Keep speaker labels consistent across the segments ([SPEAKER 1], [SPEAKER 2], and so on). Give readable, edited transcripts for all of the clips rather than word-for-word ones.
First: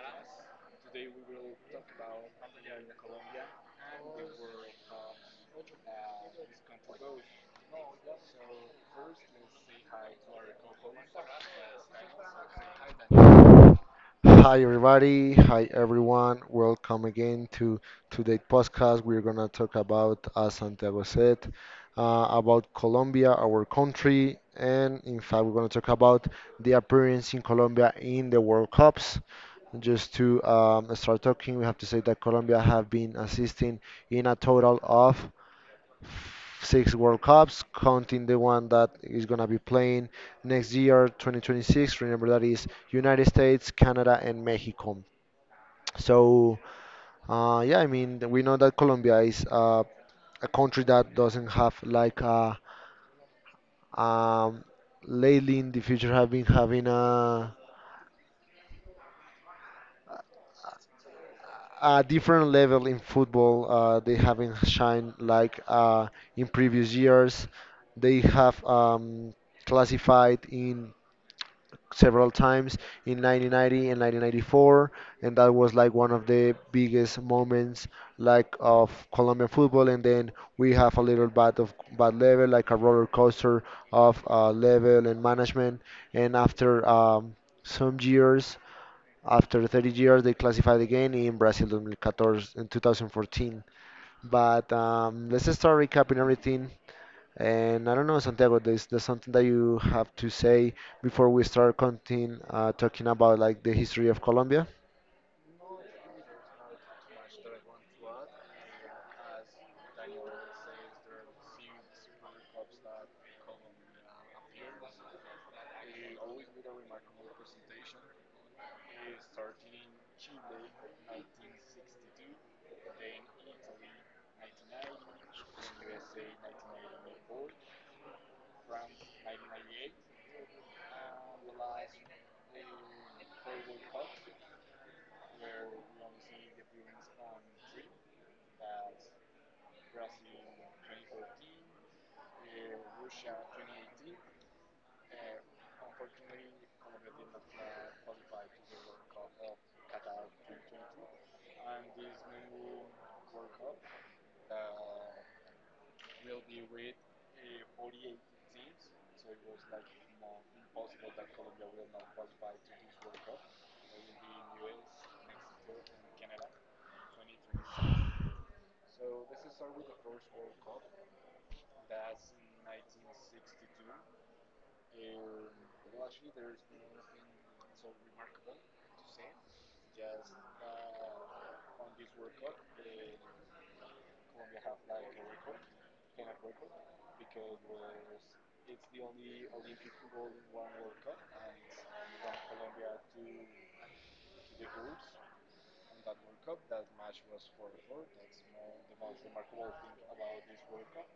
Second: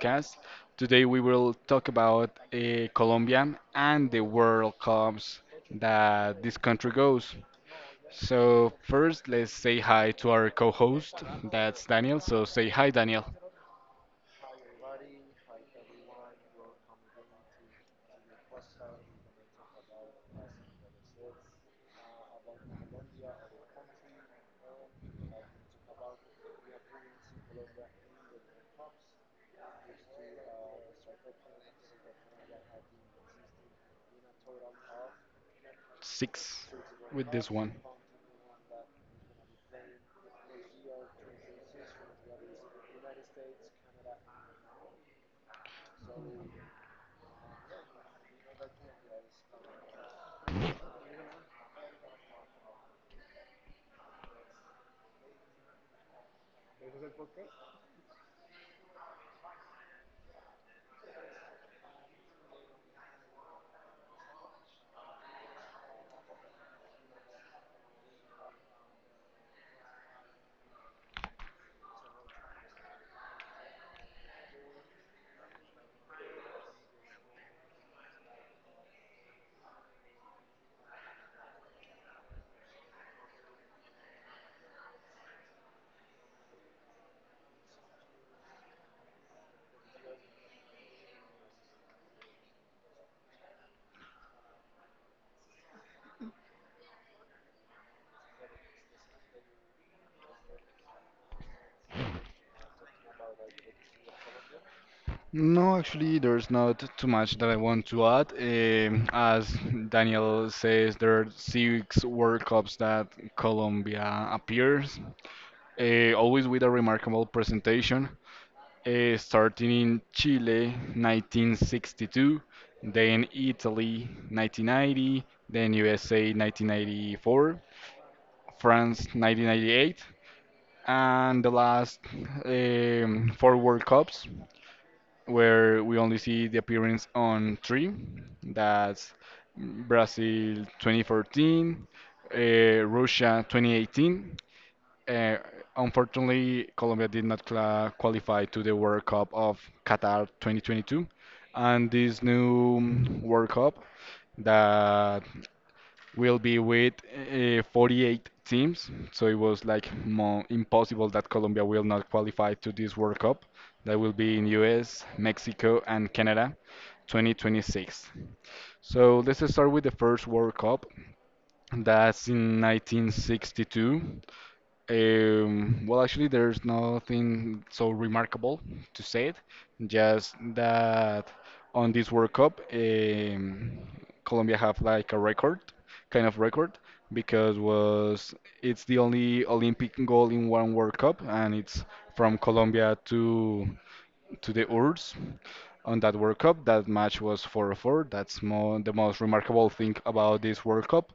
[SPEAKER 1] podcast. Today, we will talk about Colombia and the World Cups that this country goes. So, first, let's say hi to our co host. That's Daniel. So, say hi, Daniel.
[SPEAKER 2] Hi everybody, hi everyone. Welcome again to today's podcast. We're gonna talk about, as Santiago said, about Colombia, our country, and in fact, we're gonna talk about the appearance in Colombia in the World Cups. Just to start talking, we have to say that Colombia have been assisting in a total of
[SPEAKER 1] Six
[SPEAKER 2] six World
[SPEAKER 1] with this
[SPEAKER 2] Cups,
[SPEAKER 1] one.
[SPEAKER 2] counting the one that is going to be playing next year, 2026. Remember that is United States, Canada, and Mexico. So yeah, I mean we know that Colombia is a country that doesn't have like a, um, lately in the future have been having a different level in football. They haven't shined like in previous years. They have classified in several times in 1990 and 1994, and that was like one of the biggest moments like of Colombian football. And then we have a little bit of bad level, like a roller coaster of level and management. And after some years, after 30 years, they classified again in Brazil 2014 in 2014. But let's start recapping everything and I don't know, Santiago, there's something that you have to say before we start continue talking about like the history of Colombia.
[SPEAKER 1] No, actually, there's not too much that I want to add. As Daniel says, there are six World Cups that Colombia appears, always with a remarkable presentation, starting in Chile 1962, then Italy 1990, then USA 1994, France 1998, and the last four World Cups, where we only see the appearance on three. That's Brazil 2014, uh, Russia 2018, uh, unfortunately, Colombia did not cla qualify to the World Cup of Qatar 2022, and this new World Cup that will be with 48 teams. So it was like more impossible that Colombia will not qualify to this World Cup. That will be in US, Mexico, and Canada 2026. So let's start with the first World Cup. That's in 1962. Well, actually, there's nothing so remarkable to say it, just that on this World Cup, Colombia have like a record, kind of record, because was it's the only Olympic goal in one World Cup, and it's from Colombia to the URSS on that World Cup. That match was 4-4. That's more the most remarkable thing about this World Cup.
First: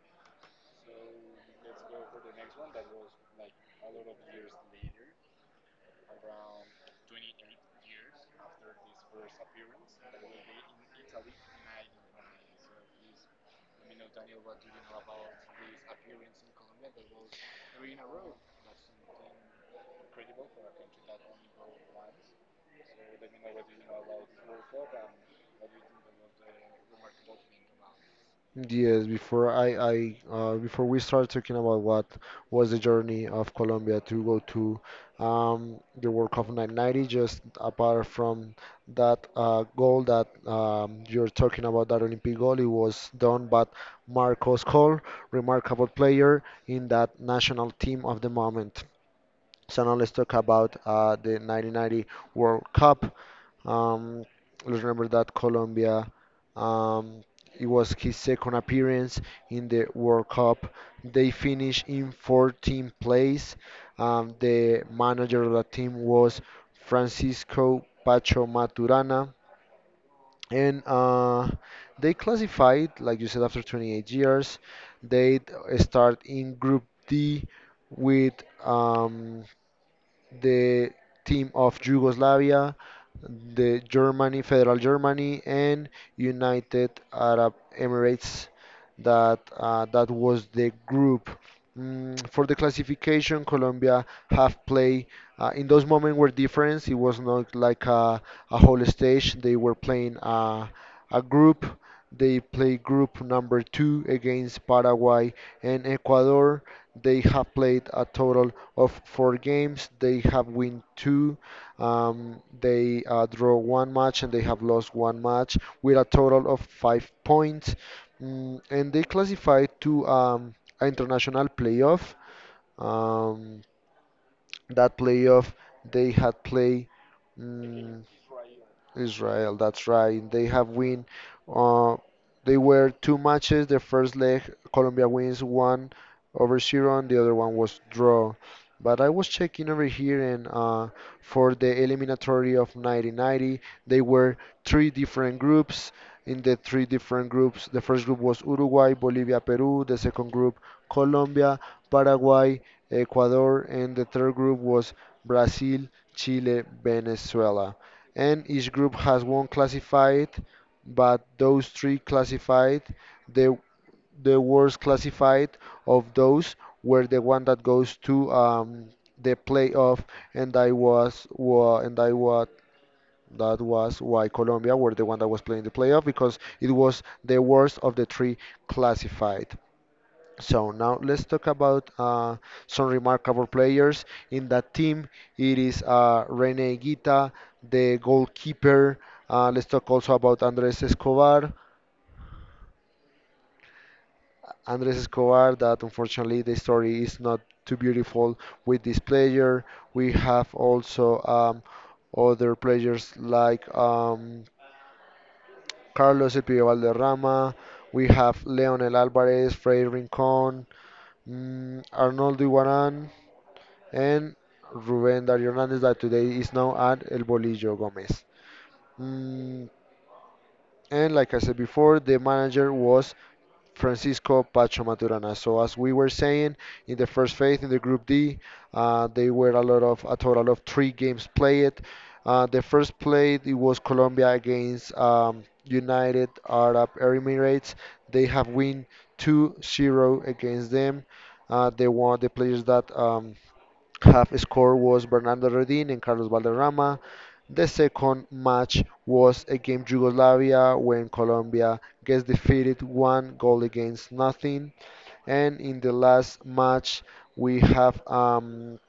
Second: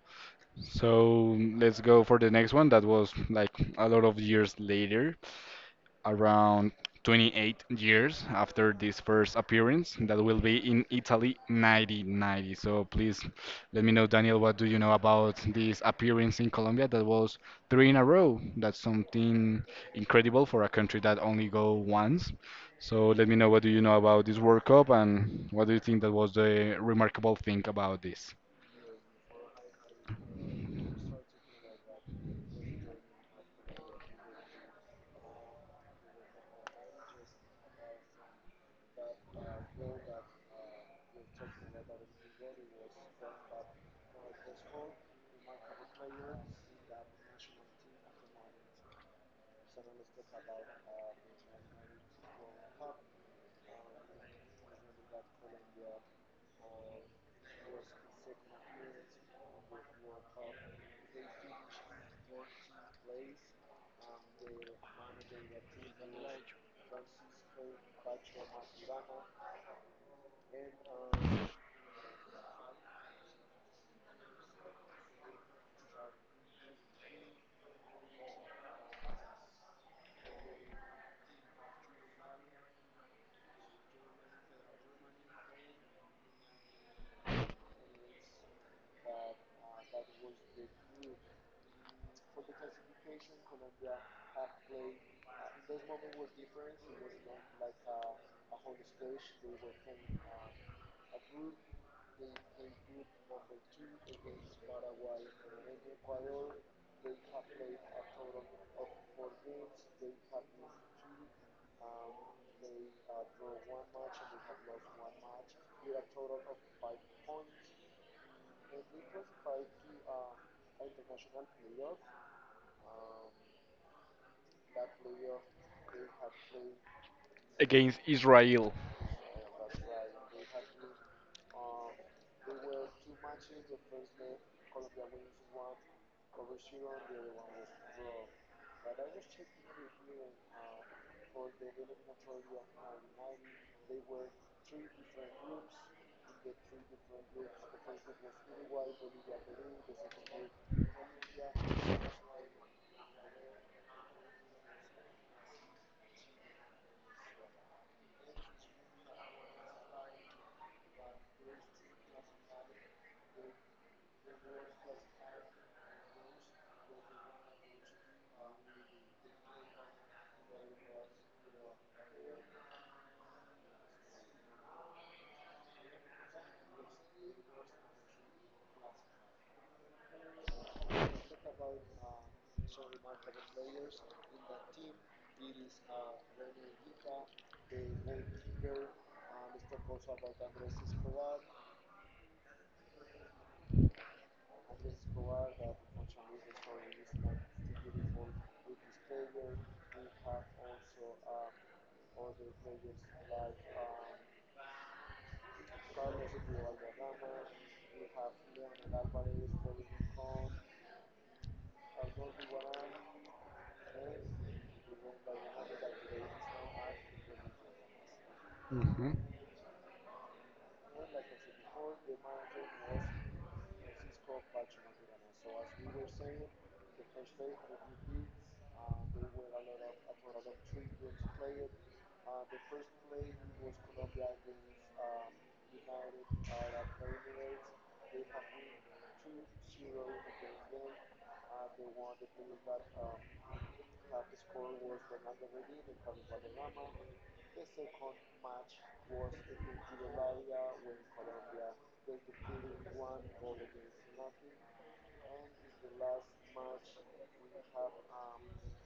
[SPEAKER 1] So let's go for the next one. That was like a lot of years later, around 28 years after this first appearance. That will be in Italy 1990. So please let me know, Daniel, what do you know about this appearance in Colombia? That was three in a row. That's something incredible for a country that only go once. So let me know what do you know about this World Cup and what do you think that was the remarkable thing about this.
[SPEAKER 2] Yes, before I before we start talking about what was the journey of Colombia to go to the World Cup of 1990, just apart from that goal that you're talking about, that Olympic goal, it was done by Marcos Cole, remarkable player in that national team of the moment. So now let's talk about the 1990 World Cup. Um, let's remember that Colombia, um, it was his second appearance in the World Cup. They finished in 14th place. The manager of the team was Francisco Pacho Maturana. And they classified, like you said, after 28 years. They start in Group D with. Um, the team of Yugoslavia, the Germany, Federal Germany, and United Arab Emirates. That was the group. Mm, for the classification, Colombia have play in those moments were different. It was not like a whole stage. They were playing a group. They play group number two against Paraguay in Ecuador. They have played a total of four games. They have win two. They draw one match and they have lost one match with a total of 5 points. Mm, and they classified to an international playoff. Um, that playoff they had play mm,
[SPEAKER 1] Against Israel?
[SPEAKER 2] Israel. That's right. They have win. Uh, they were two matches. The first leg, Colombia wins one over zero, and the other one was draw. But I was checking over here, and for the eliminatory of 1990, they were three different groups. In the three different groups, the first group was Uruguay, Bolivia, Peru. The second group, Colombia, Paraguay, Ecuador, and the third group was Brazil, Chile, Venezuela. And each group has one classified, but those three classified, the the worst classified of those were the one that goes to the playoff, and I was that was why Colombia were the one that was playing the playoff because it was the worst of the three classified. So now let's talk about some remarkable players in that team. It is Rene Guita, the goalkeeper. Let's talk also about Andres Escobar. Andres Escobar, that unfortunately the story is not too beautiful with this player. We have also other players like Carlos El Pibe Valderrama. We have Leonel Alvarez, Freddy Rincón, mm, Arnoldo Iguarán. And Ruben Dario Hernandez that today is now at El Bolillo Gomez.
[SPEAKER 1] Hmm.
[SPEAKER 2] Mm, and like I said before, the manager was Francisco Pacho Maturana. So as we were saying in the first phase in the Group D, they were a lot of a total of three games played. The first play it was Colombia against United Arab Emirates. They have win 2-0 against them. They won the players that half score was Bernardo Redin and Carlos Valderrama. The second match was against Yugoslavia when Colombia gets defeated one goal against nothing. And in the last match, we have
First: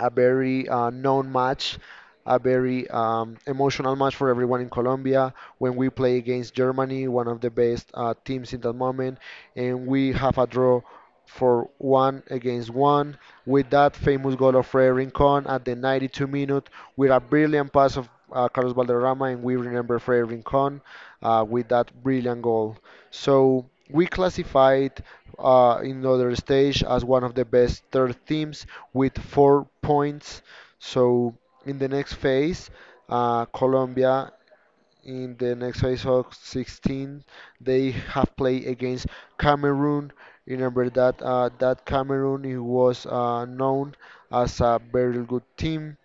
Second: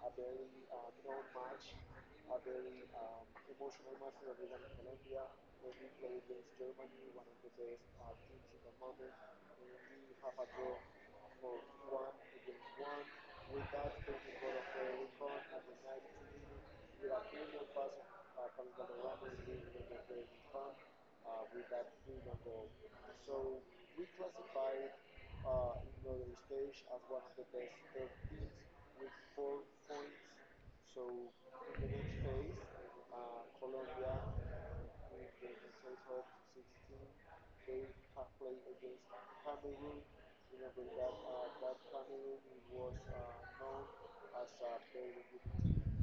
[SPEAKER 2] a very known match, a very emotional match for everyone in Colombia. When we play against Germany, one of the best teams in that moment, and we have a draw for one against one with that famous goal of Fred Rincon at the 92 minute with a brilliant pass of Carlos Valderrama, and we remember Freddy Rincon with that brilliant goal. So we classified in other stage as one of the best third teams with 4 points. So in the next phase, Colombia in the next phase of 16, they have played against Cameroon. Remember that Cameroon it was known as a very good team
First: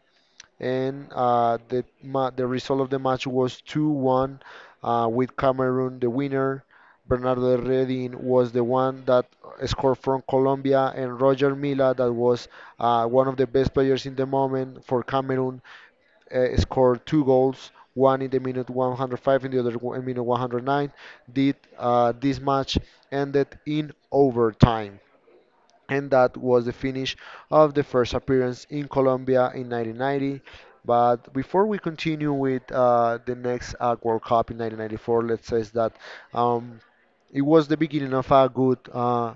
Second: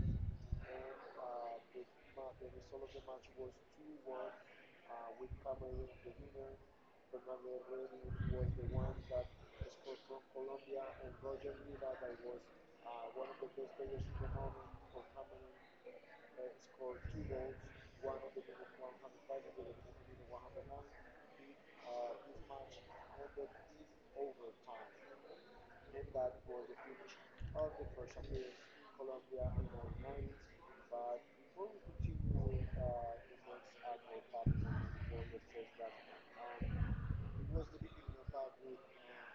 [SPEAKER 2] and the result of the match was 2-1 with Cameroon the winner. Bernardo Redin was the one that scored from Colombia, and Roger Mila, that was one of the best players in the moment for Cameroon, scored two goals, one in the minute 105 and the other one in minute 109. Did this match ended in overtime? And that was the finish of the first appearance in Colombia in 1990. But before we continue with the next World Cup in 1994, let's say that um, it was the beginning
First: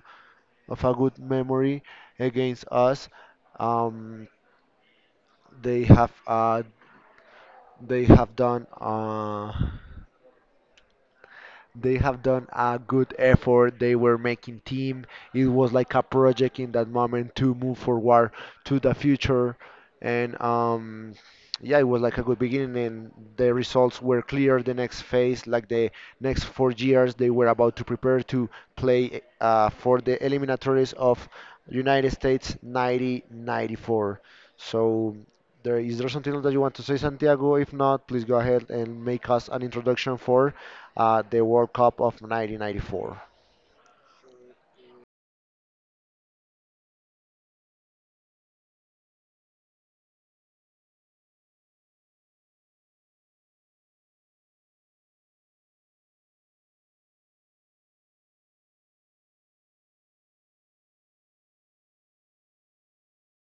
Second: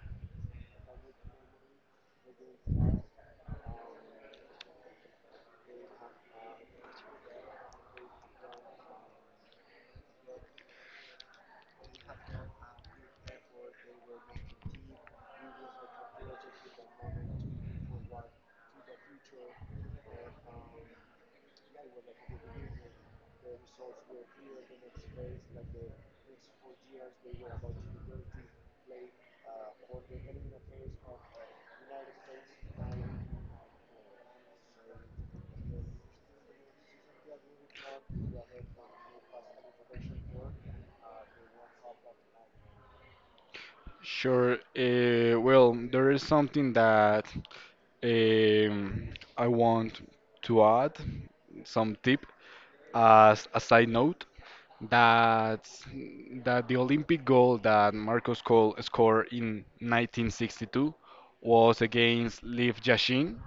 [SPEAKER 2] of a good memory against us. Um, they have uh, they have done. Uh, they have done a good effort. They were making team. It was like a project in that moment to move forward to the future. And yeah, it was like a good beginning, and the results were clear. The next phase, like the next 4 years, they were about to prepare to play for the eliminatories of United States 90 94. So there something else that you want to say, Santiago? If not, please go ahead and make us an introduction for the World Cup of 1994.
[SPEAKER 1] Sure. Well, there is something that um, I want to add, some tip as a side note that that the Olympic goal that Marcus Cole scored in 1962 was against Lev Yashin.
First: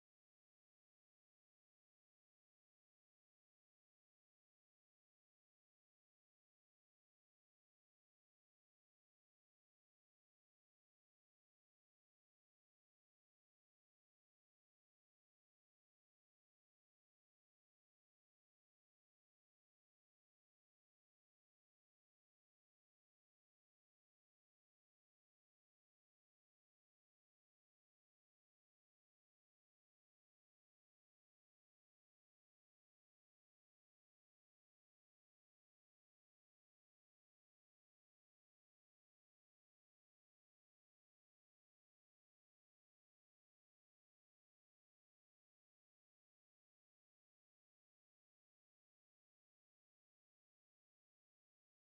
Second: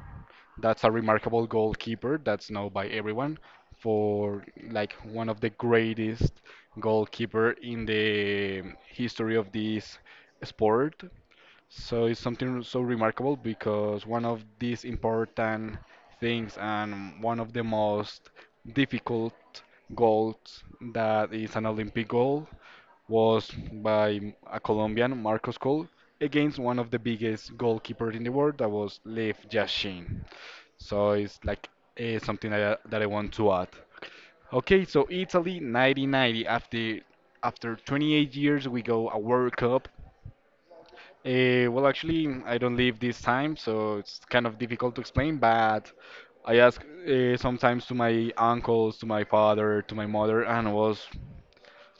[SPEAKER 1] That's a remarkable goalkeeper that's known by everyone for like one of the greatest goalkeeper in the history of this sport. So it's something so remarkable because one of these important things and one of the most difficult goals that is an Olympic goal was by a Colombian, Marcos Col, against one of the biggest goalkeepers in the world, that was Lev Yashin. So it's like something that I want to add. Okay, so Italy 1990, after 28 years we go a World Cup. Well, actually, I don't live this time, so it's kind of difficult to explain, but I ask sometimes to my uncles, to my father, to my mother, and it was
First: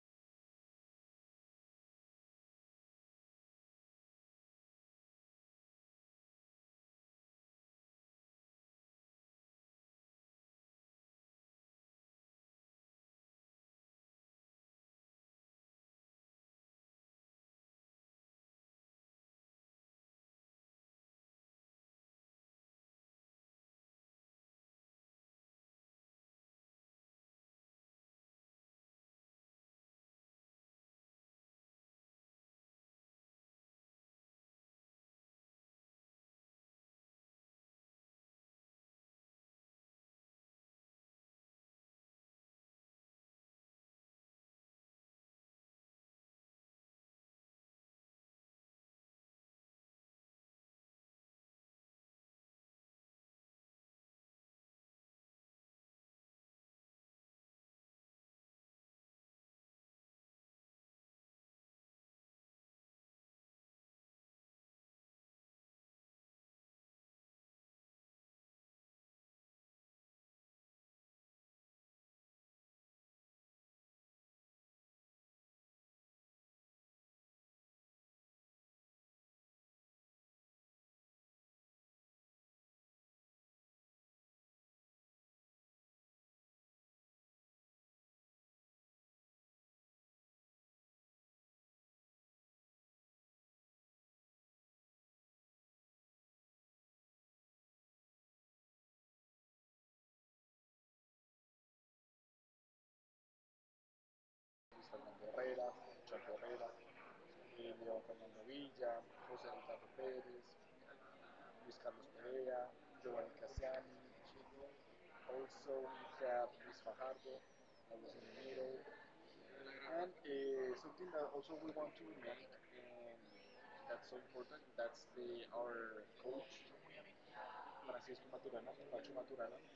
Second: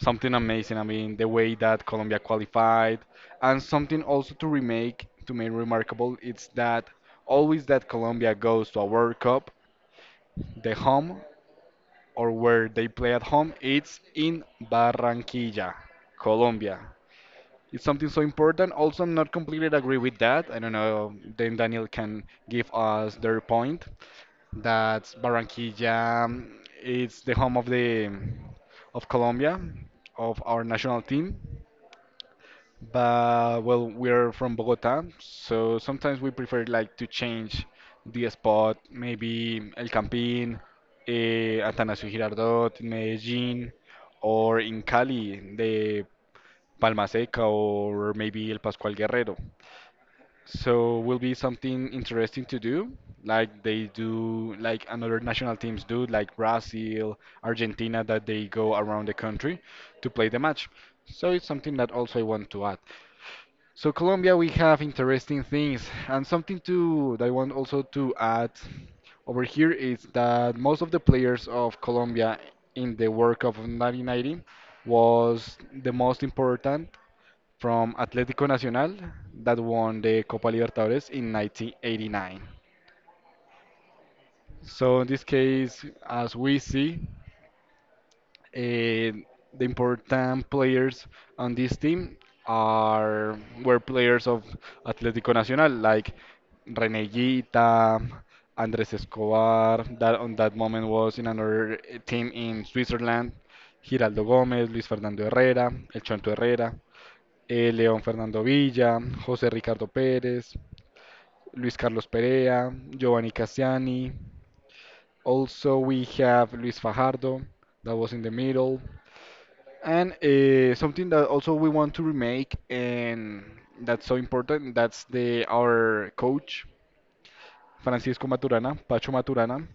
[SPEAKER 1] something amazing. I mean, the way that Colombia qualified, and something also to remake, to make remarkable, it's that always that Colombia goes to a World Cup, the home or where they play at home, it's in Barranquilla, Colombia. It's something so important. Also, I'm not completely agree with that. I don't know. Then Daniel can give us their point that Barranquilla is the home of the of Colombia, of our national team. But well, we're from Bogota, so sometimes we prefer like to change the spot, maybe El Campín, Atanasio Girardot in Medellín, or in Cali. The Palma Seca or maybe El Pascual Guerrero. So will be something interesting to do, like they do, like another national teams do, like Brazil, Argentina, that they go around the country to play the match. So it's something that also I want to add. So Colombia, we have interesting things, and something to that I want also to add over here is that most of the players of Colombia in the World Cup of 1990 was the most important from Atlético Nacional that won the Copa Libertadores in 1989. So in this case, as we see, Eh, the important players on this team are were players of Atlético Nacional, like René Guita, Andrés Escobar. That on that moment was in another team in Switzerland. Giraldo Gómez, Luis Fernando Herrera, El Chonto Herrera, León Fernando Villa, José Ricardo Pérez, Luis Carlos Perea, Giovanni Cassiani. Also, we have Luis Fajardo, that was in the middle. And something that also we want to remake, and that's so important, that's the our coach, Francisco Maturana, Pacho Maturana.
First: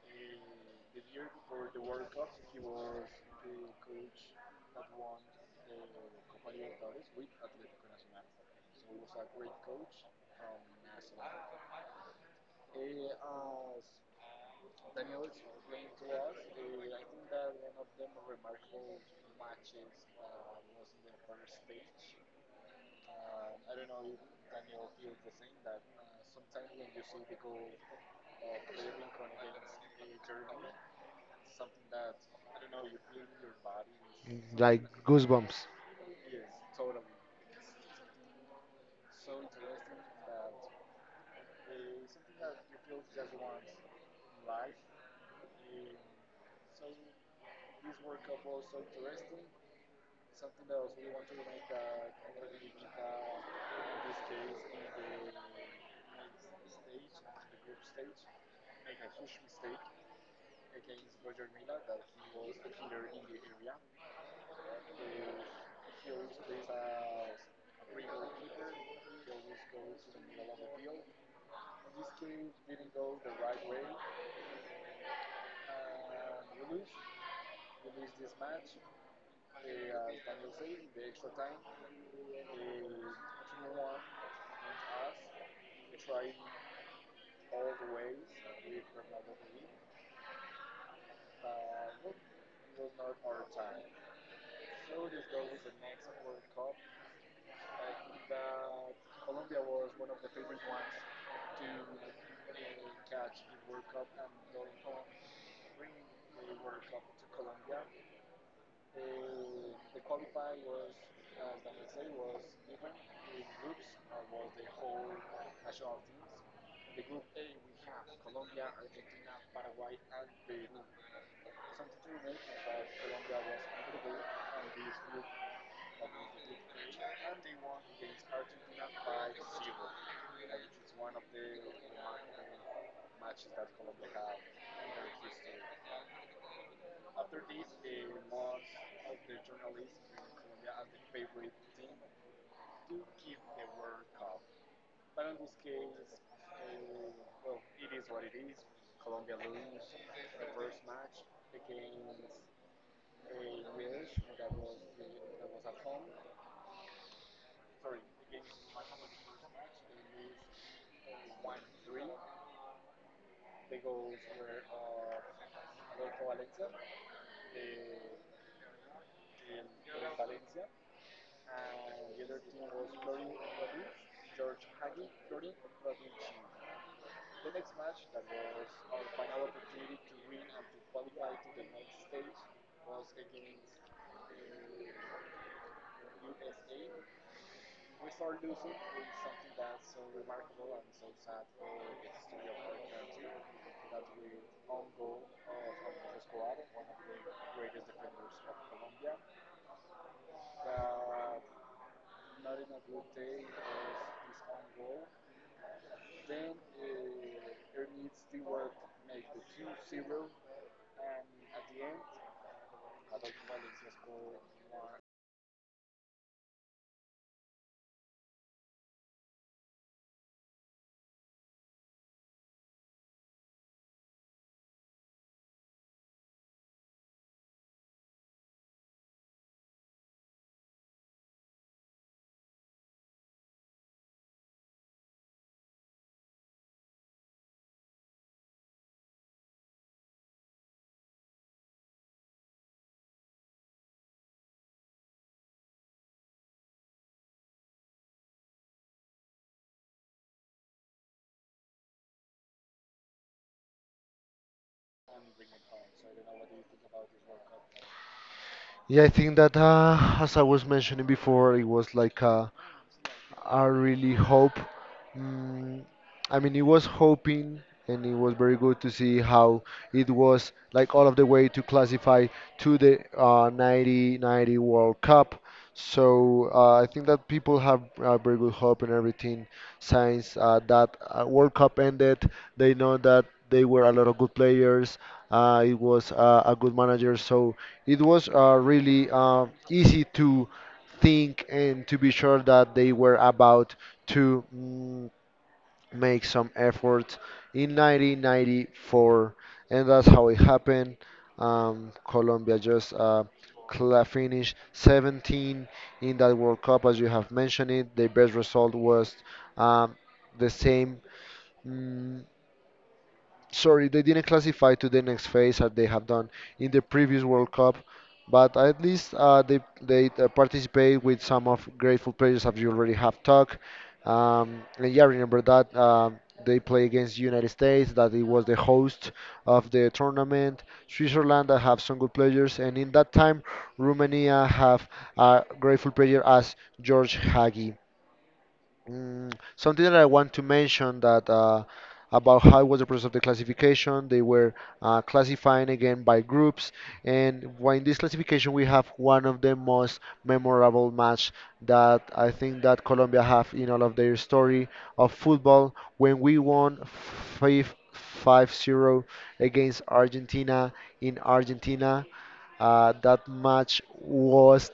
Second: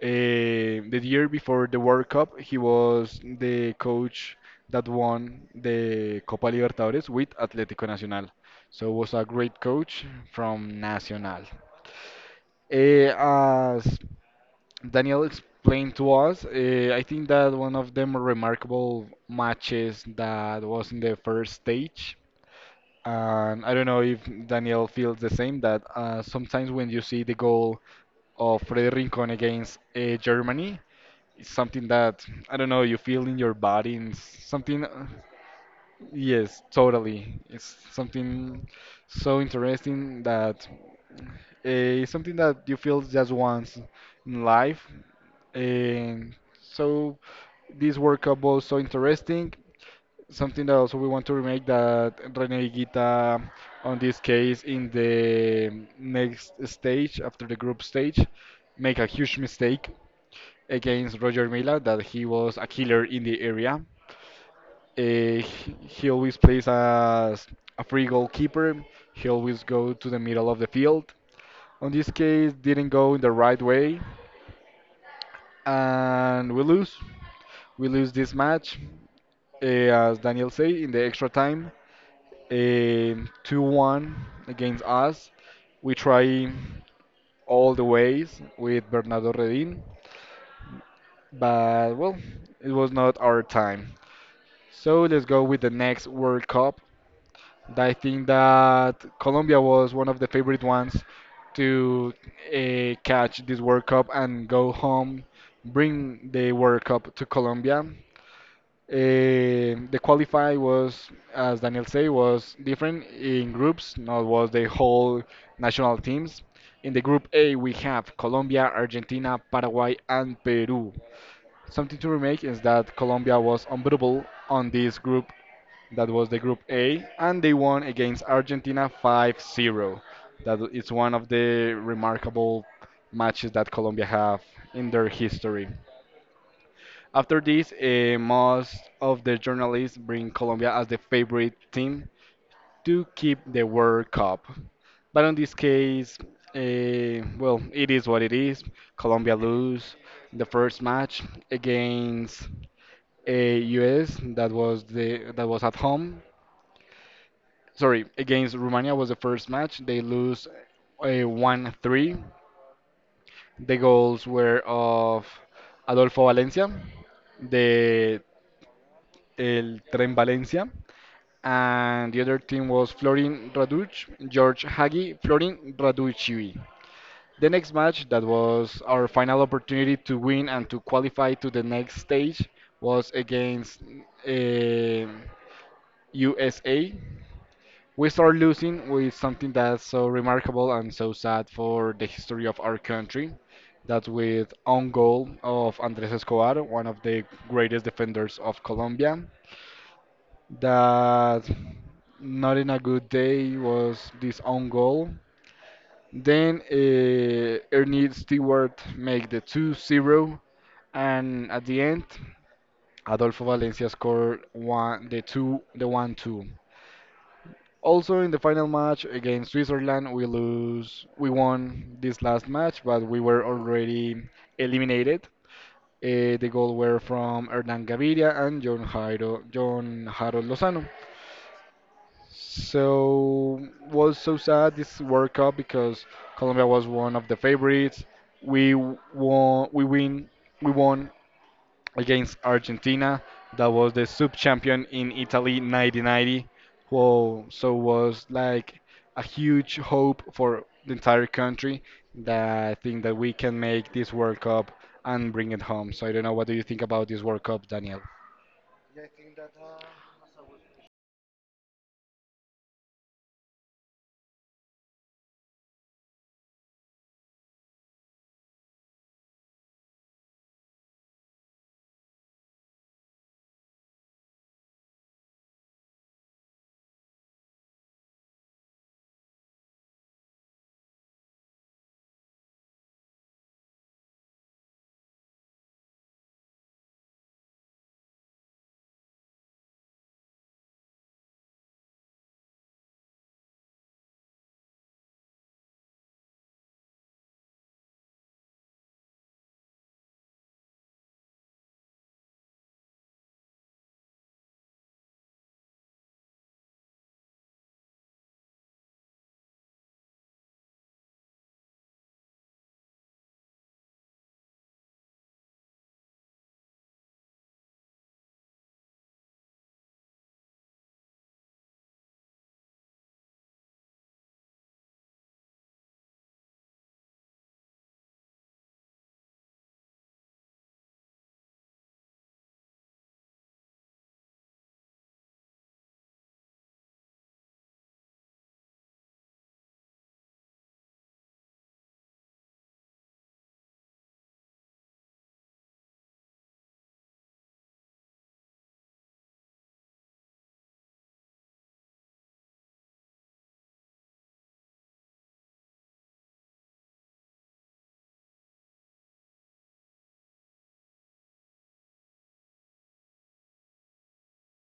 [SPEAKER 1] The year before the World Cup, he was the coach that won the Copa Libertadores with Atlético Nacional. So was a great coach from Nacional. As Daniel explained to us, I think that one of the more remarkable matches that was in the first stage, and I don't know if Daniel feels the same, that sometimes when you see the goal of Freddy Rincon against Germany, it's something that, I don't know, you feel in your body, and
[SPEAKER 2] Like
[SPEAKER 1] something,
[SPEAKER 2] goosebumps.
[SPEAKER 1] yes, totally. It's something so interesting that. It's something that you feel just once in life. And so this World Cup was so interesting. Something that also we want to remake that Rene Guita, on this case, in the next stage after the group stage, make a huge mistake against Roger Mila that he was a killer in the area. Uh, he always plays as a free goalkeeper. He always go to the middle of the field. On this case, didn't go in the right way, and we lose. We lose this match, uh, as Daniel say, in the extra time, 2-1 against us. We try all the ways with Bernardo Redin, but well, it was not our time. So let's go with the next World Cup. I think that Colombia was one of the favorite ones to catch this World Cup and go home, bring the World Cup to Colombia. The qualify was, as Daniel say, was different in groups, not was the whole national teams. In the group A, we have Colombia, Argentina, Paraguay, and Peru. Something to remake is that Colombia was unbeatable on this group. That was the group A, and they won against Argentina 5-0. That is one of the remarkable matches that Colombia have in their history. After this, most of the journalists bring Colombia as the favorite team to keep the World Cup. But in this case, well, it is what it is. Colombia lose the first match against US. That was the that was at home. Sorry, against Romania was the first match. They lose 1-3. The goals were of Adolfo Valencia, the El Tren Valencia, and the other team was Florin Raduch, George Hagi, Florin Raducivi. The next match that was our final opportunity to win and to qualify to the next stage was against eh, USA. We start losing with something that's so remarkable and so sad for the history of our country, that with own goal of Andres Escobar, one of the greatest defenders of Colombia, that not in a good day was this own goal. Then Ernie Stewart make the 2-0, and at the end Adolfo Valencia scored 1-2. Also in the final match against Switzerland, we won this last match, but we were already eliminated. The goal were from Hernan Gaviria and John Harold Lozano. So was so sad this World Cup because Colombia was one of the favorites. Won. We win. We won against Argentina. That was the sub-champion in Italy 1990. Whoa! So was like a huge hope for the entire country that I think that we can make this World Cup and bring it home. So I don't know. What do you think about this World Cup, Daniel?
[SPEAKER 2] Yeah, I think that as I was mentioning before, it was like a really hope. Mm, I mean, it was hoping and it was very good to see how it was like all of the way to classify to the 90 ninety World Cup. So I think that people have very good hope and everything. Since that World Cup ended, they know that they were a lot of good players. It was a good manager, so it was really easy to think and to be sure that they were about to. Mm, make some effort in 1994, and that's how it happened. Colombia just finished 17 in that World Cup, as you have mentioned it. The best result was um, the same. Mm, sorry, they didn't classify to the next phase as they have done in the previous World Cup, but at least they participate with some of grateful players as you already have talked. And yeah, remember that they play against United States, that it was the host of the tournament. Switzerland that have some good players, and in that time, Romania have a grateful player as George Hagi. Mm, something that I want to mention that about how was the process of the classification. They were classifying again by groups, and while in this classification we have one of the most memorable match that I think that Colombia have in all of their story of football when we won 5 5-0 against Argentina in Argentina. That match was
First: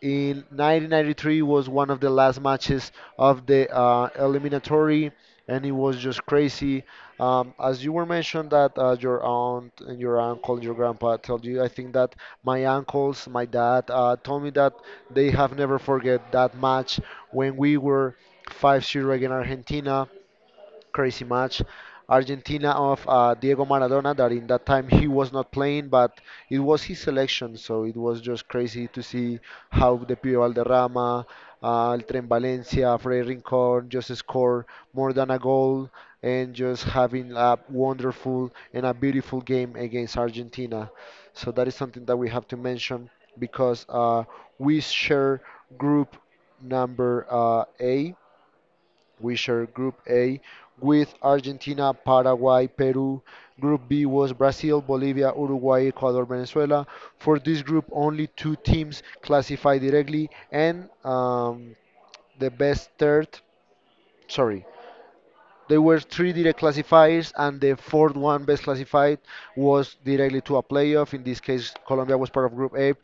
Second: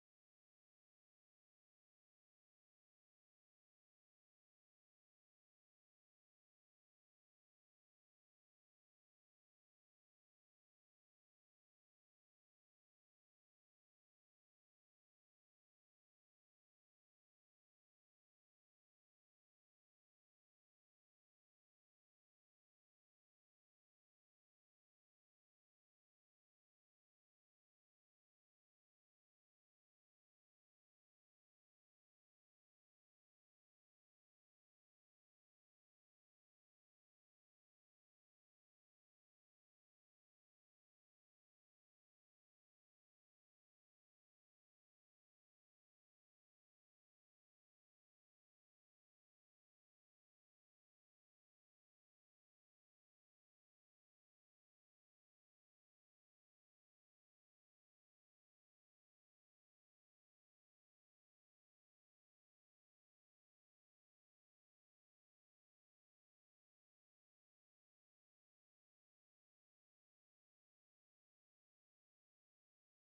[SPEAKER 2] in 1993 was one of the last matches of the eliminatory, and it was just crazy. As you were mentioned that your aunt and your uncle and your grandpa told you, I think that my uncles, my dad, told me that they have never forget that match when we were 5-0 against Argentina crazy match. Argentina of Diego Maradona, that in that time he was not playing, but it was his selection, so it was just crazy to see how the Pío Valderrama, El Tren Valencia, Fred Rincón just score more than a goal and just having a wonderful and a beautiful game against Argentina. So that is something that we have to mention because we share group number uh, A we shared Group A with Argentina, Paraguay, Peru. Group B was Brazil, Bolivia, Uruguay, Ecuador, Venezuela. For this group, only two teams classified directly, and the best third, sorry, there were three direct classifiers, and the fourth one, best classified, was directly to a playoff. In this case, Colombia was part of Group A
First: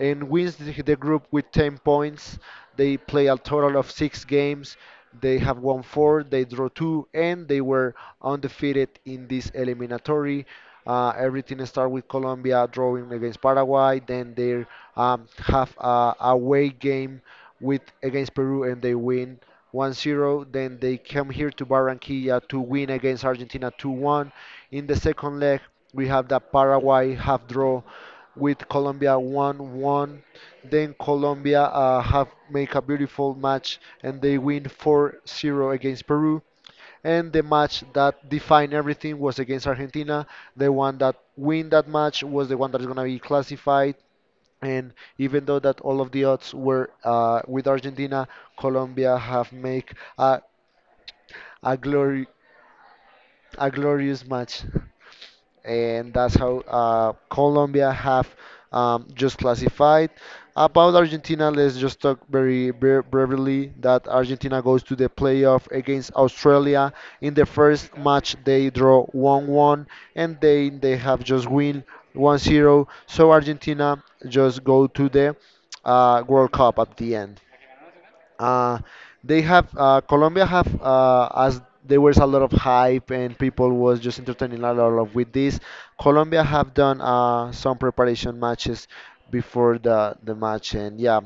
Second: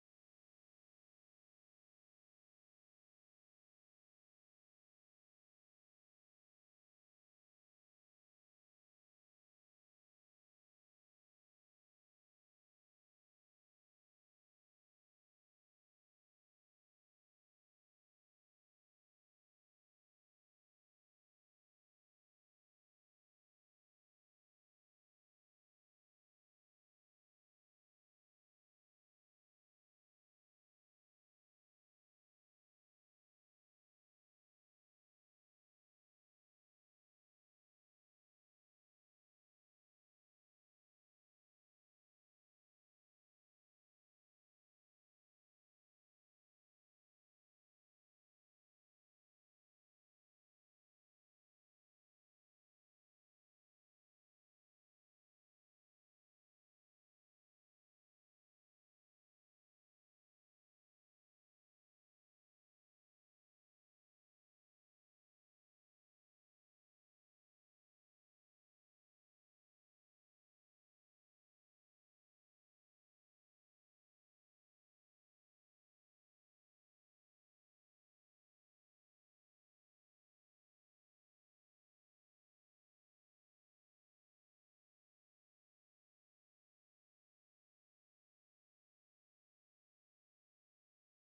[SPEAKER 2] and wins the group with 10 points. They play a total of six games. They have won four, they draw two, and they were undefeated in this eliminatory. Everything started with Colombia drawing against Paraguay. Then they have a away game with against Peru, and they win 1-0. Then they come here to Barranquilla to win against Argentina 2-1. In the second leg, we have the Paraguay half draw with Colombia 1-1. Then Colombia have make a beautiful match and they win 4-0 against Peru. And the match that defined everything was against Argentina. The one that win that match was the one that is gonna be classified, and even though that all of the odds were with Argentina, Colombia have made a, a glory a glorious match, and that's how Colombia have just classified. About Argentina, let's just talk very briefly that Argentina goes to the playoff against Australia. In the first match, they draw 1-1, and then they have just win 1-0. So Argentina just go to the World Cup at the end. Uh, they have Colombia have as there was a lot of hype and people was just entertaining a lot of with this. Colombia have done some preparation matches before the match, and yeah,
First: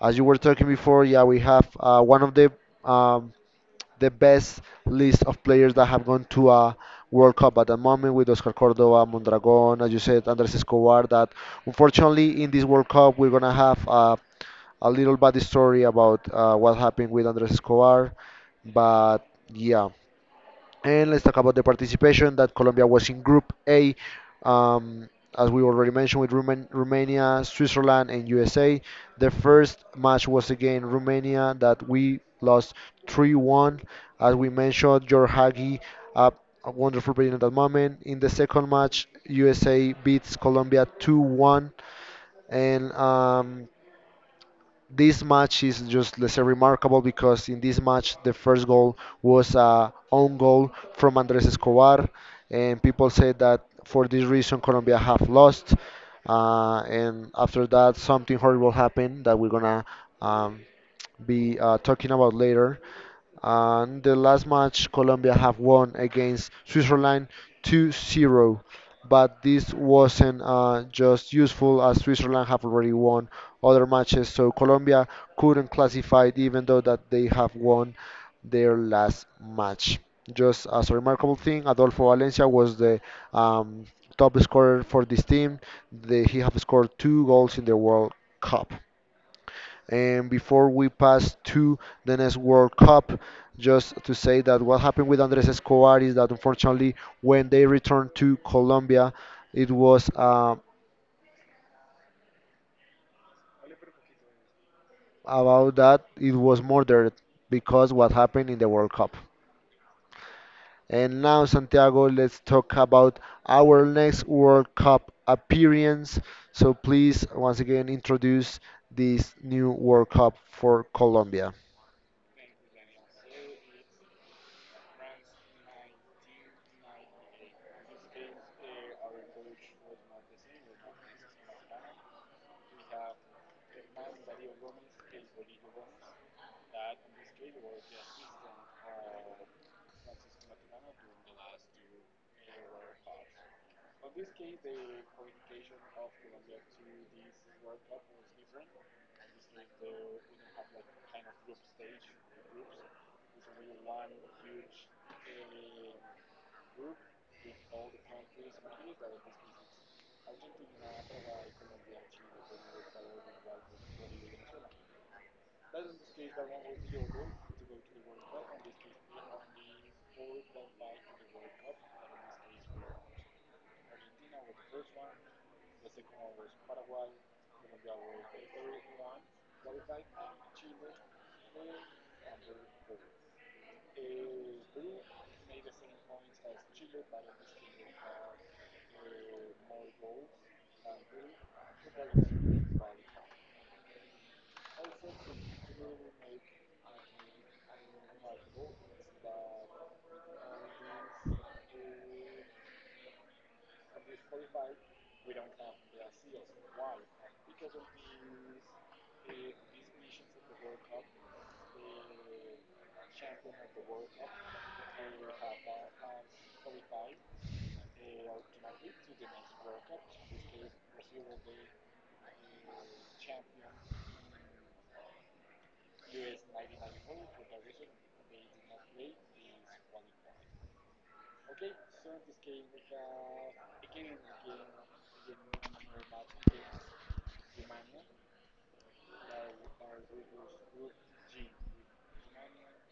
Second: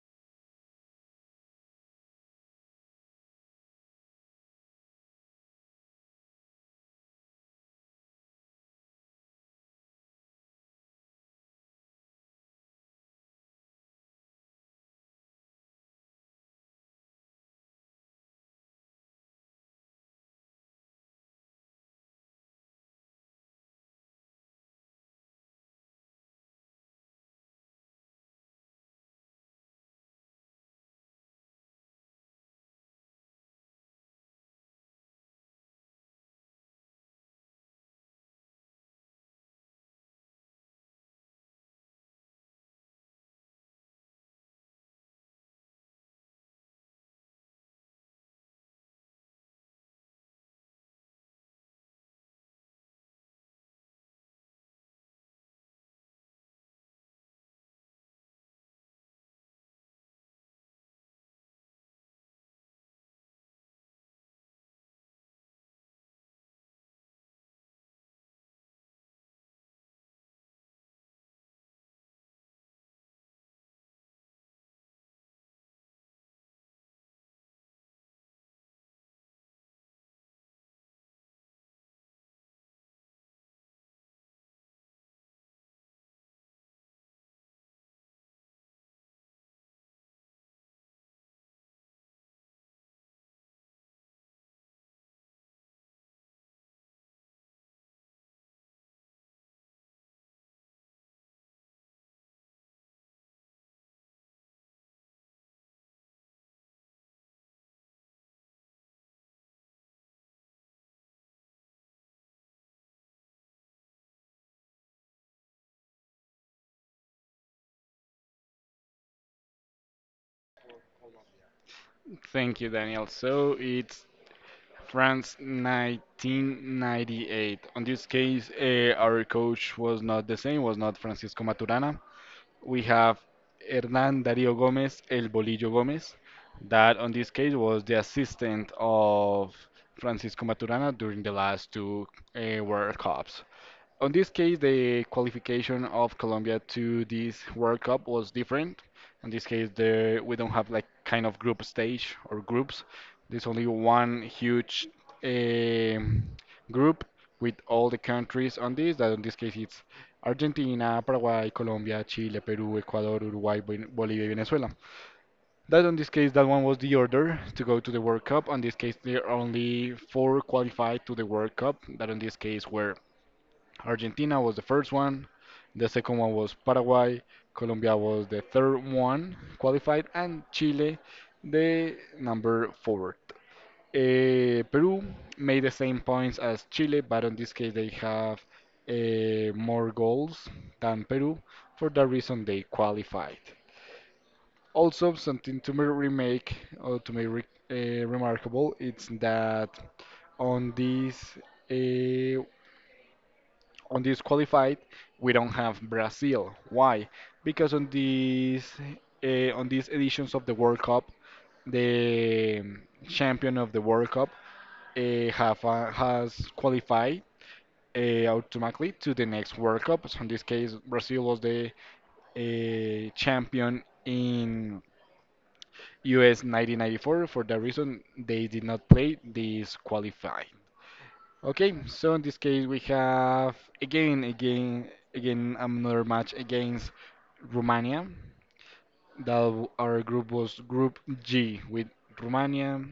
[SPEAKER 2] as you were talking before, yeah, we have one of um, the best list of players that have gone to a World Cup at the moment with Oscar Cordova, Mondragon, as you said, Andres Escobar. That unfortunately in this World Cup we're gonna have a little bad story about what happened with Andres Escobar, but yeah. And let's talk about the participation that Colombia was in Group A, um, as we already mentioned, with Romania, Switzerland, and USA. The first match was against Romania that we lost 3-1. As we mentioned, George Hagi, uh, a wonderful player at that moment. In the second match, USA beats Colombia 2-1, and this match is just let's say remarkable because in this match the first goal was a own goal from Andres Escobar, and people said that for this reason Colombia have lost, and after that something horrible happened that we're gonna um, be talking about later. And the last match, Colombia have won against Switzerland 2-0. But this wasn't just useful as Switzerland have already won other matches, so Colombia couldn't classify even though that they have won their last match. Just as a remarkable thing, Adolfo Valencia was the um, top scorer for this team. They, he have scored two goals in the World Cup. And before we pass to the next World Cup, just to say that what happened with Andres Escobar is that unfortunately, when they returned to Colombia, it was about that it was murdered because what happened in the World Cup. And now, Santiago, let's talk about our next World Cup appearance. So please, once again, introduce this new World Cup for Colombia.
[SPEAKER 1] Thank you, Daniel. So it's France 1998. On this case, our coach was not the same, was not Francisco Maturana. We have Hernán Darío Gómez, El Bolillo Gómez, that on this case was the assistant of Francisco Maturana during the last two World Cups. On this case, the qualification of Colombia to this World Cup was different. In this case, we don't have like kind of group stage or groups. There's only one huge um group with all the countries on this. That in this case, it's Argentina, Paraguay, Colombia, Chile, Peru, Ecuador, Uruguay, Bolivia, Venezuela. That in this case, that one was the order to go to the World Cup. In this case, there are only four qualified to the World Cup. That in this case were Argentina was the first one, the second one was Paraguay, Colombia was the third one qualified, and Chile the number fourth. Peru made the same points as Chile, but in this case they have more goals than Peru. For that reason, they qualified. Also, something to me remake or to make re remarkable, it's that on this uh, on this qualified we don't have Brazil. Why? Because on these editions of the World Cup, the champion of the World Cup have has qualified automatically to the next World Cup. So in this case, Brazil was the champion in US 1994, for the reason they did not play this qualifying. Okay, so in this case we have again another match against Romania. That our group was Group G with Romania,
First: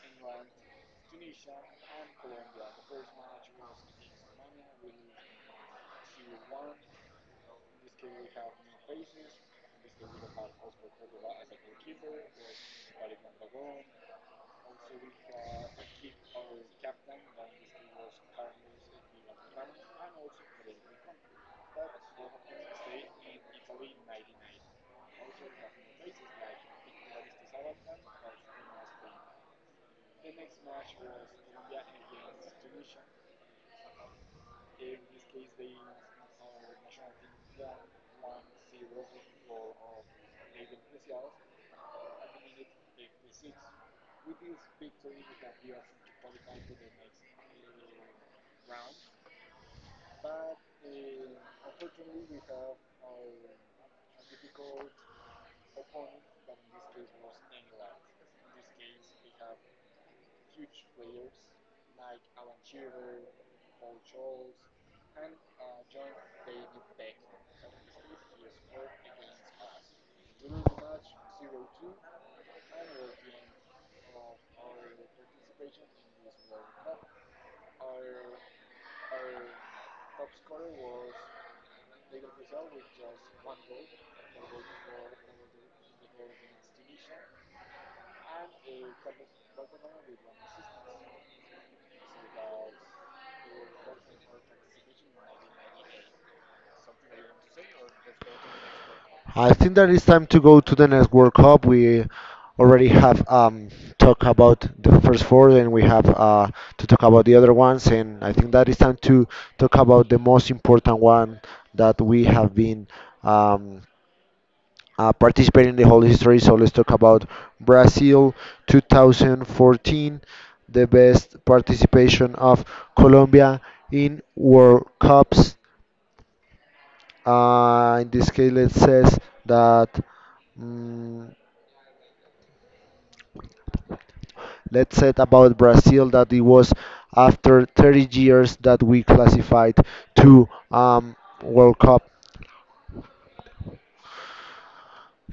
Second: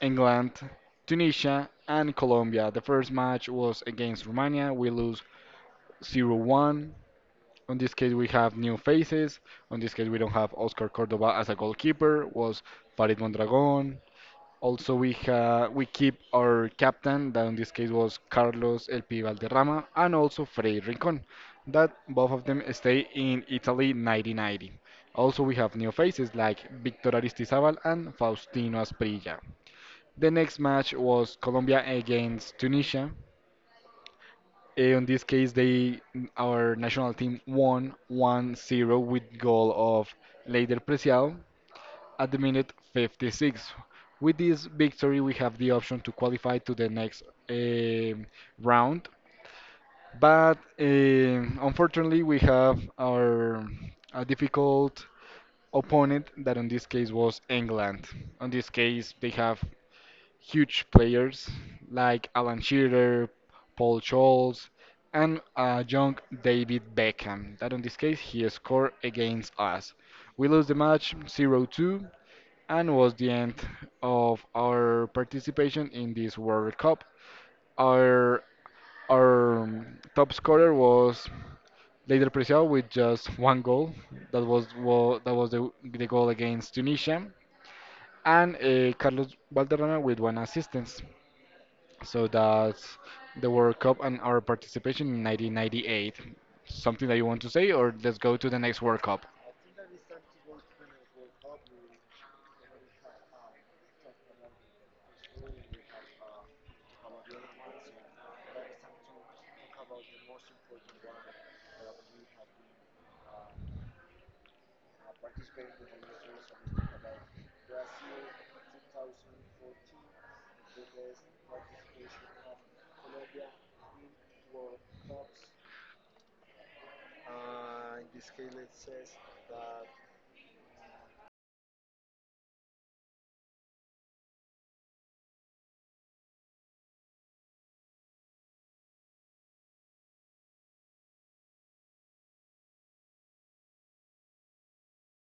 [SPEAKER 1] England, Tunisia, and Colombia. The first match was against Romania. We lose 0-1. On this case, we have new faces. On this case, we don't have Oscar Cordoba as a goalkeeper. Was Farid Mondragon. Also, we keep our captain, that in this case was Carlos El Pi Valderrama, and also Freddy Rincon. That both of them stay in Italy 1990. Also, we have new faces like Victor Aristizábal and Faustino Asprilla. The next match was Colombia against Tunisia. In this case, they our national team won 1-0 with goal of Leider Preciado at the minute 56. With this victory, we have the option to qualify to the next um round. But unfortunately, we have our a difficult opponent that in this case was England. In this case, they have huge players like Alan Shearer, Paul Scholes, and young David Beckham. That in this case he scored against us. We lost the match 0-2 and was the end of our participation in this World Cup. Our our top scorer was Leider Preciado with just one goal. That was the goal against Tunisia and Carlos Valderrama with one assistance. So that's the World Cup and our participation in 1998. Something that you want to say, or let's go to the next World Cup?
[SPEAKER 2] I think that it's time to go to the next World Cup. We already have talked about the first four, and we have to talk about the other ones. And I think that it's time to talk about the most important one that we have been um, participating in the whole history. So let's talk about Brazil 2014, the best participation of Colombia in World Cups. In this case, let's says that mm let's say about Brazil that it was after 30 years that we classified to World Cup.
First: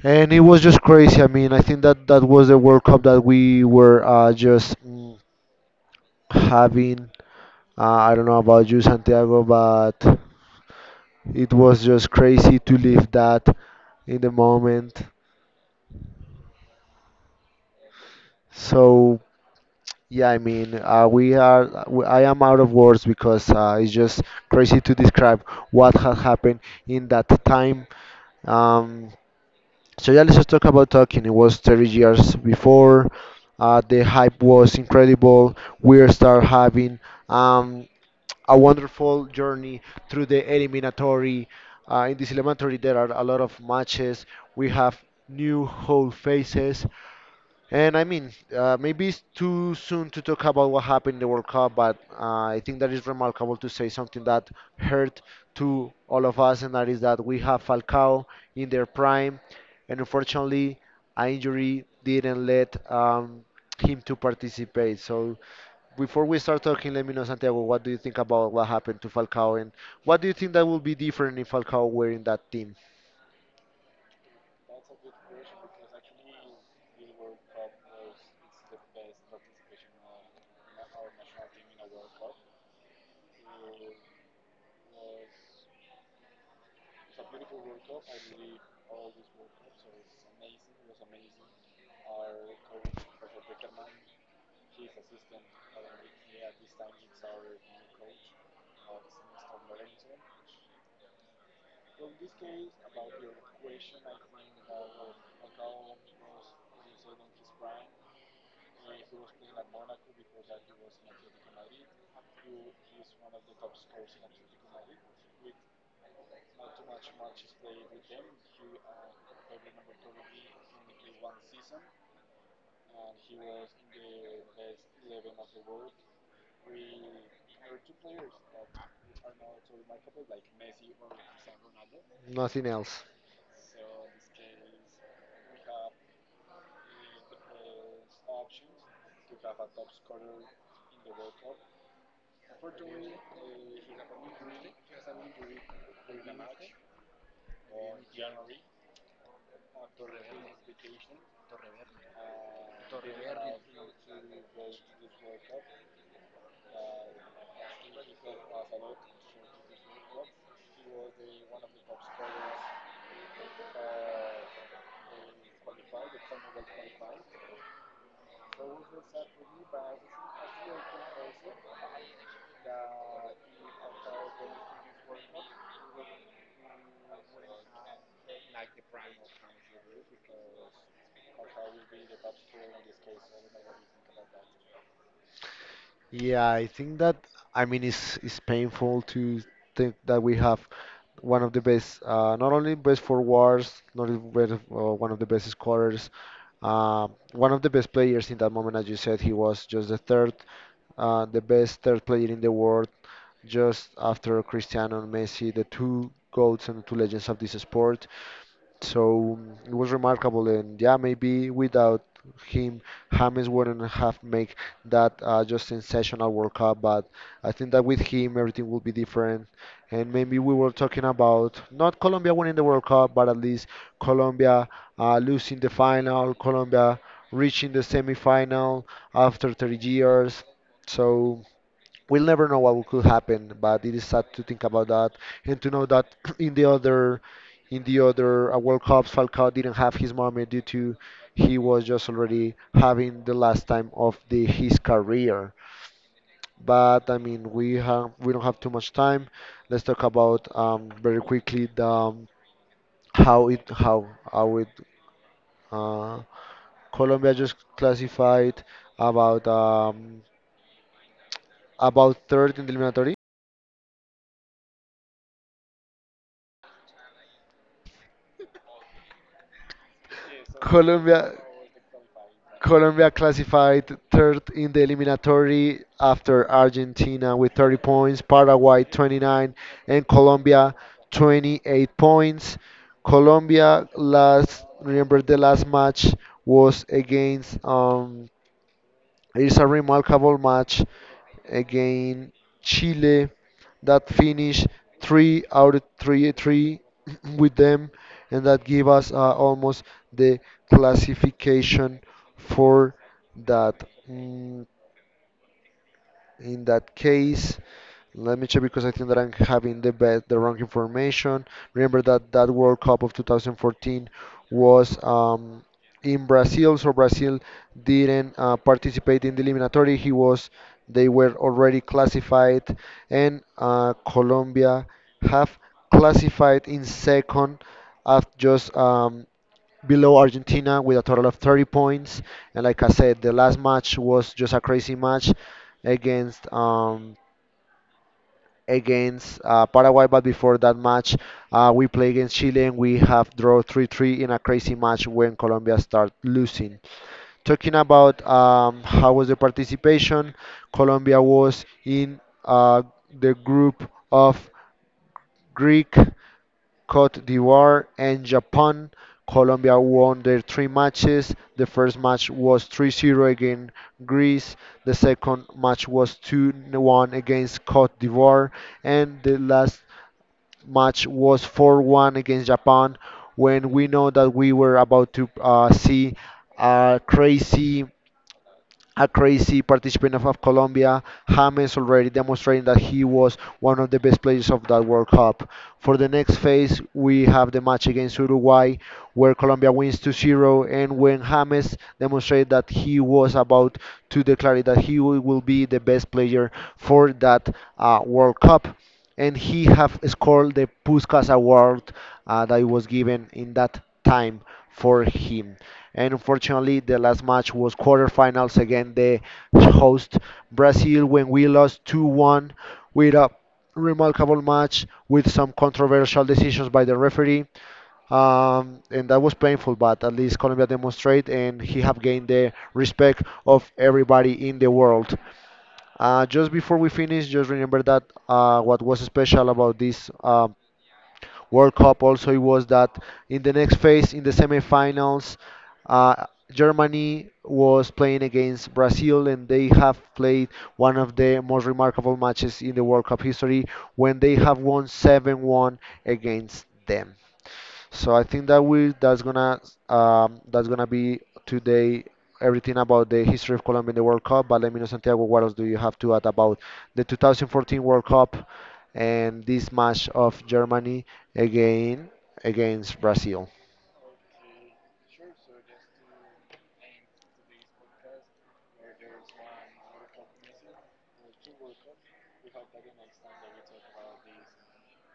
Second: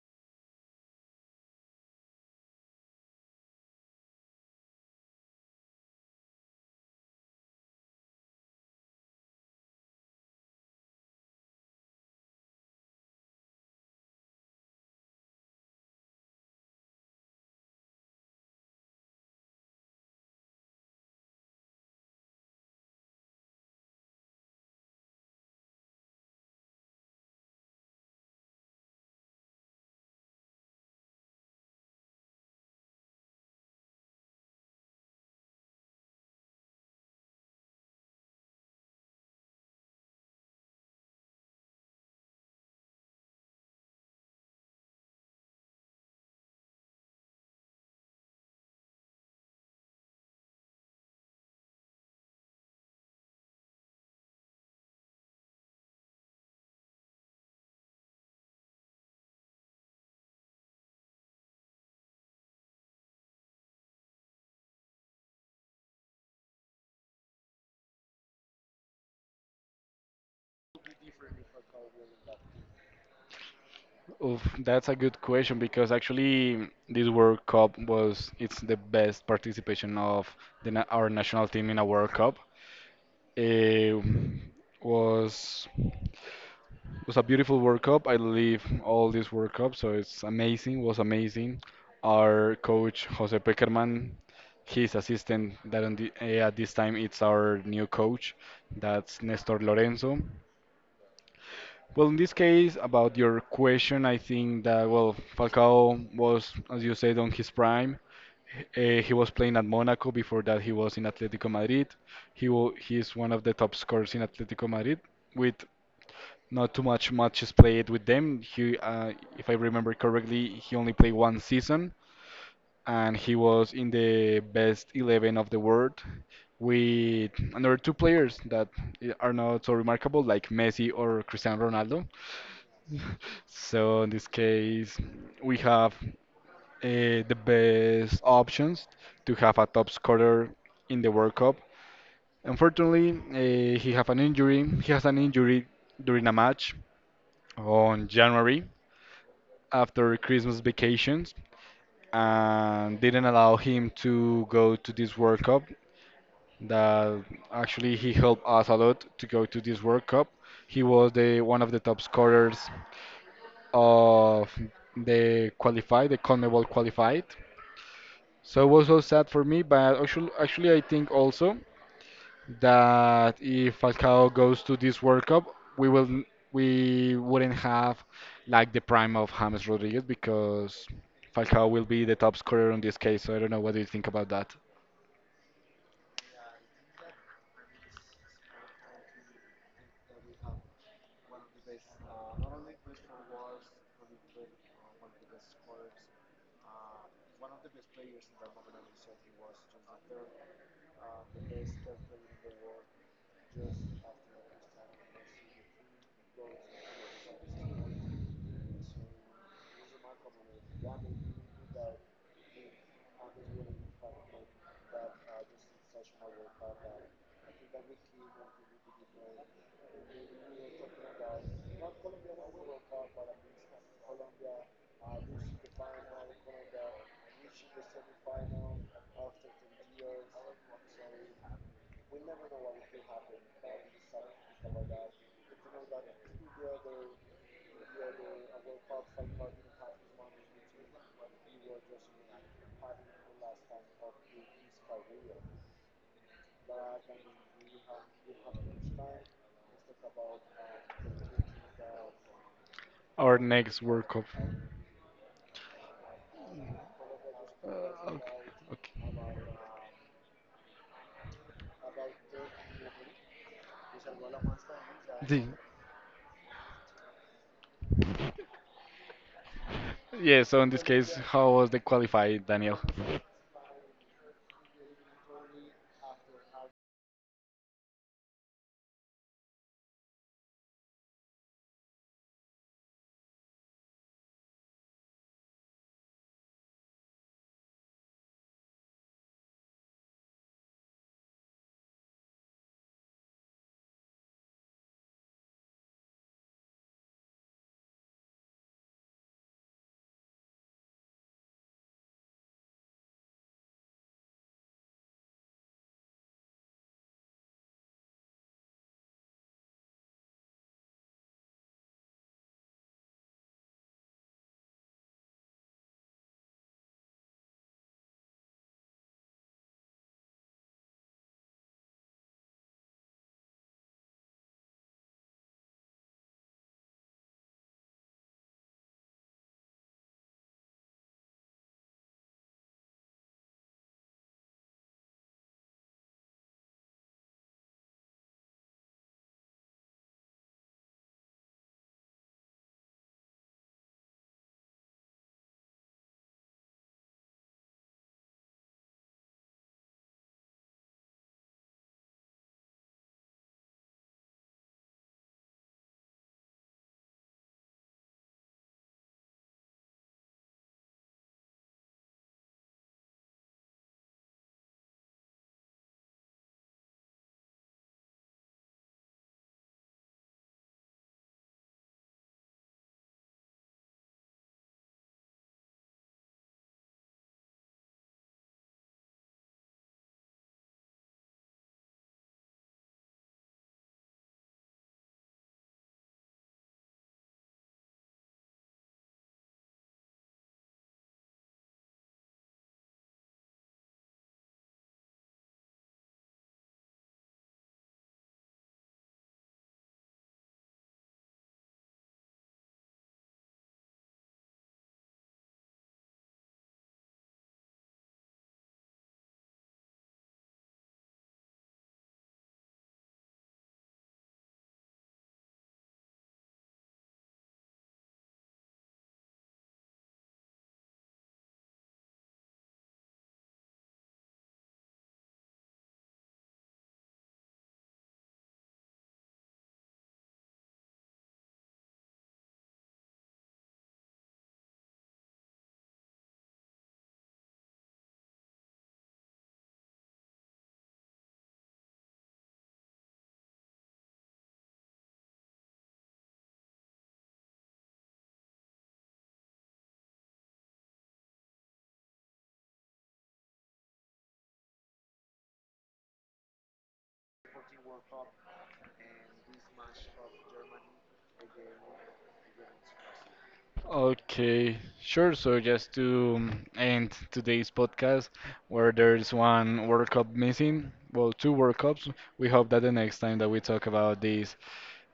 [SPEAKER 2] And it was just crazy. I mean, I think that that was the World Cup that we were just having. I don't know about you, Santiago, but it was just crazy to live that in the moment. So yeah, I mean, I am out of words because it's just crazy to describe what had happened in that time. Um, so yeah, let's just talk about talking. It was 30 years before. The hype was incredible. We start having um, a wonderful journey through the eliminatory. In this eliminatory, there are a lot of matches. We have new whole faces. And I mean, maybe it's too soon to talk about what happened in the World Cup, but I think that is remarkable to say something that hurt to all of us, and that is that we have Falcao in their prime, and unfortunately, an injury didn't let him to participate. So before we start talking, let me know, Santiago, what do you think about what happened to Falcao, and what do you think that will be different if Falcao were in that team?
[SPEAKER 1] Oof, that's a good question because actually this World Cup was it's the best participation of our national team in a World Cup. It was was a beautiful World Cup. I live all this World Cup, so it's amazing. Was amazing. Our coach Jose Peckerman, his assistant that at this time it's our new coach, that's Nestor Lorenzo. Well, in this case, about your question, I think that, well, Falcao was, as you said, on his prime. He was playing at Monaco. Before that, he was in Atletico Madrid. He is one of the top scorers in Atletico Madrid with not too much matches played with them. If I remember correctly, he only played one season, and he was in the best 11 of the world with another two players that are not so remarkable, like Messi or Cristiano Ronaldo.
[SPEAKER 2] Nothing else.
[SPEAKER 1] So in this case, we have the best options to have a top scorer in the World Cup. Unfortunately, he have an injury. He has an injury during a match on January, after Christmas vacations, and didn't allow him to go to this World Cup that actually he helped us a lot to go to this World Cup. He was the one of the top scorers of the CONMEBOL qualified. So it was so sad for me, but actually I think also that if Falcao goes to this World Cup, we wouldn't have like the prime of James Rodriguez because Falcao will be the top scorer in this case. So I don't know what do you think about that.
[SPEAKER 2] Yeah, I think that I mean it's painful to think that we have one of the best, not only best forwards, not only best, one of the best scorers, one of the best players in that moment. As you said, he was just the third, the best third player in the world, just after Cristiano and Messi, the two goats and two legends of this sport. So mm, it was remarkable, and yeah, maybe without him, James wouldn't have made that just sensational World Cup. But I think that with him, everything would be different. And maybe we were talking about not Colombia winning the World Cup, but at least Colombia losing the final, Colombia reaching the semifinal after 30 years. So we'll never know what could happen, but it is sad to think about that and to know that in the other world cups Falcao didn't have his moment due to he was just already having the last time of the his career. But I mean, we don't have too much time. Let's talk about very quickly the
[SPEAKER 1] Our
[SPEAKER 2] how it
[SPEAKER 1] next
[SPEAKER 2] how
[SPEAKER 1] World Cup.
[SPEAKER 2] how it uh, Colombia just classified about um, about third in the eliminatory.
[SPEAKER 1] The- Yeah, so in this case,
[SPEAKER 2] Colombia
[SPEAKER 1] how was the qualified, Daniel?
[SPEAKER 2] Colombia classified third in the eliminatory after Argentina with 30 points, Paraguay 29, and Colombia 28 points. Colombia last remember the last match was against it's a remarkable match against Chile that finished three out of three, three with them, and that give us almost the classification for that. Mm, in that case, let me check because I think that I'm having the wrong information. Remember that that World Cup of 2014 was in Brazil, so Brazil didn't participate in the eliminatory. They were already classified, and Colombia have classified in second after just below Argentina with a total of 30 points. And like I said, the last match was just a crazy match against Paraguay. But before that match, we play against Chile and we have draw 3-3 in a crazy match when Colombia start losing. Talking about how was the participation, Colombia was in uh, the group of Greek, Cote d'Ivoire, and Japan. Colombia won their three matches. The first match was 3-0 against Greece. The second match was 2-1 against Cote d'Ivoire, and the last match was 4-1 against Japan when we know that we were about to see a crazy a crazy participant of Colombia, James already demonstrating that he was one of the best players of that World Cup. For the next phase, we have the match against Uruguay, where Colombia wins 2-0, and when James demonstrated that he was about to declare that he will be the best player for that World Cup. And he have scored the Puskas Award that was given in that time for him. And unfortunately, the last match was quarterfinals against the host Brazil when we lost 2-1 with a remarkable match with some controversial decisions by the referee. And that was painful, but at least Colombia demonstrate and he have gained the respect of everybody in the world. Just before we finish, just remember that what was special about this World Cup also it was that in the next phase, in the semifinals, uh, Germany was playing against Brazil, and they have played one of the most remarkable matches in the World Cup history when they have won 7-1 against them. So I think that we that's gonna be today everything about the history of Colombia in the World Cup. But let me know, Santiago, what else do you have to add about the 2014 World Cup and this match of Germany again against Brazil?
[SPEAKER 1] Okay, sure. So just to end today's podcast, where there's one World Cup missing, well, two World Cups. We hope that the next time that we talk about this,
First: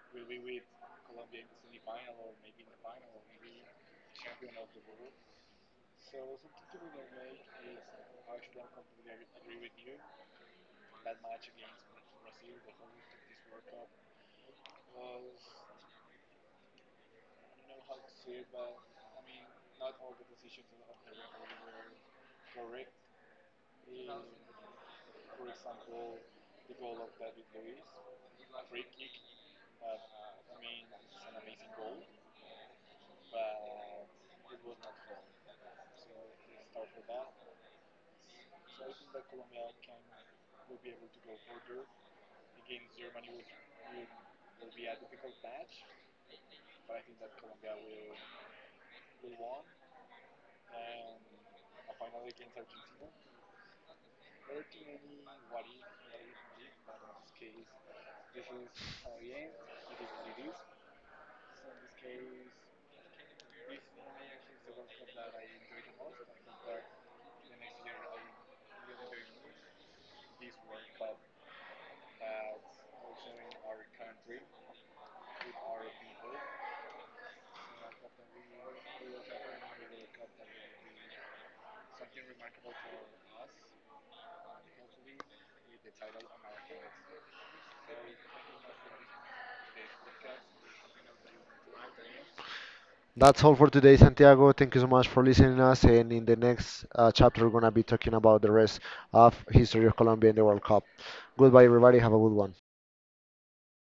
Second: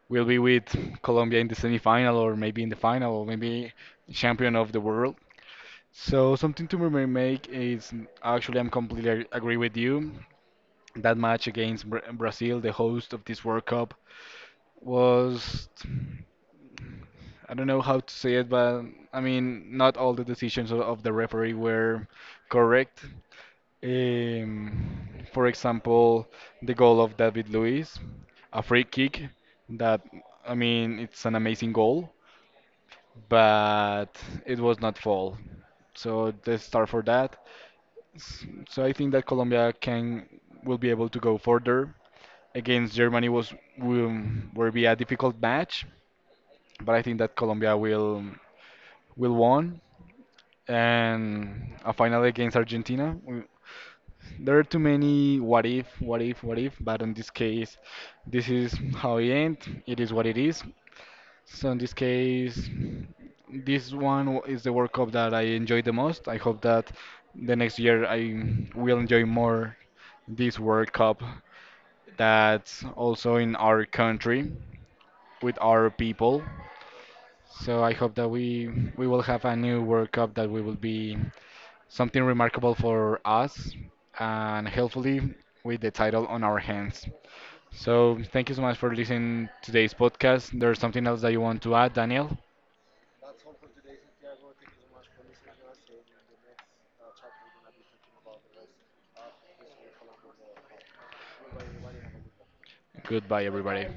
[SPEAKER 1] we'll be with Colombia in the semifinal, or maybe in the final, or maybe champion of the world. So something to remake is actually I'm completely agree with you. That match against Brazil, the host of this World Cup, was I don't know how to say it, but I mean, not all the decisions of the referee were correct. Um, for example, the goal of David Luiz, a free kick that, I mean, it's an amazing goal, but it was not fall. So they start for that. So I think that Colombia can will be able to go further. Against Germany will be a difficult match, but I think that Colombia will won. And a final against Argentina. There are too many what if, but in this case, this is how it ends. It is what it is. So in this case, is the World Cup that I enjoy the most. I hope that the next year I will enjoy more this World Cup that's also in our country with our people. So I hope that we will have a new World Cup that we will be something remarkable for us, and hopefully with the title on our hands. So thank you so much for listening to today's podcast. There's something else that you want to add, Daniel?
[SPEAKER 2] That's all for today, Santiago. Thank you so much for listening to us. And in the next chapter, we're gonna be talking about the rest of history of Colombia in the World Cup. Goodbye, everybody. Have a good one.
[SPEAKER 1] Goodbye, everybody.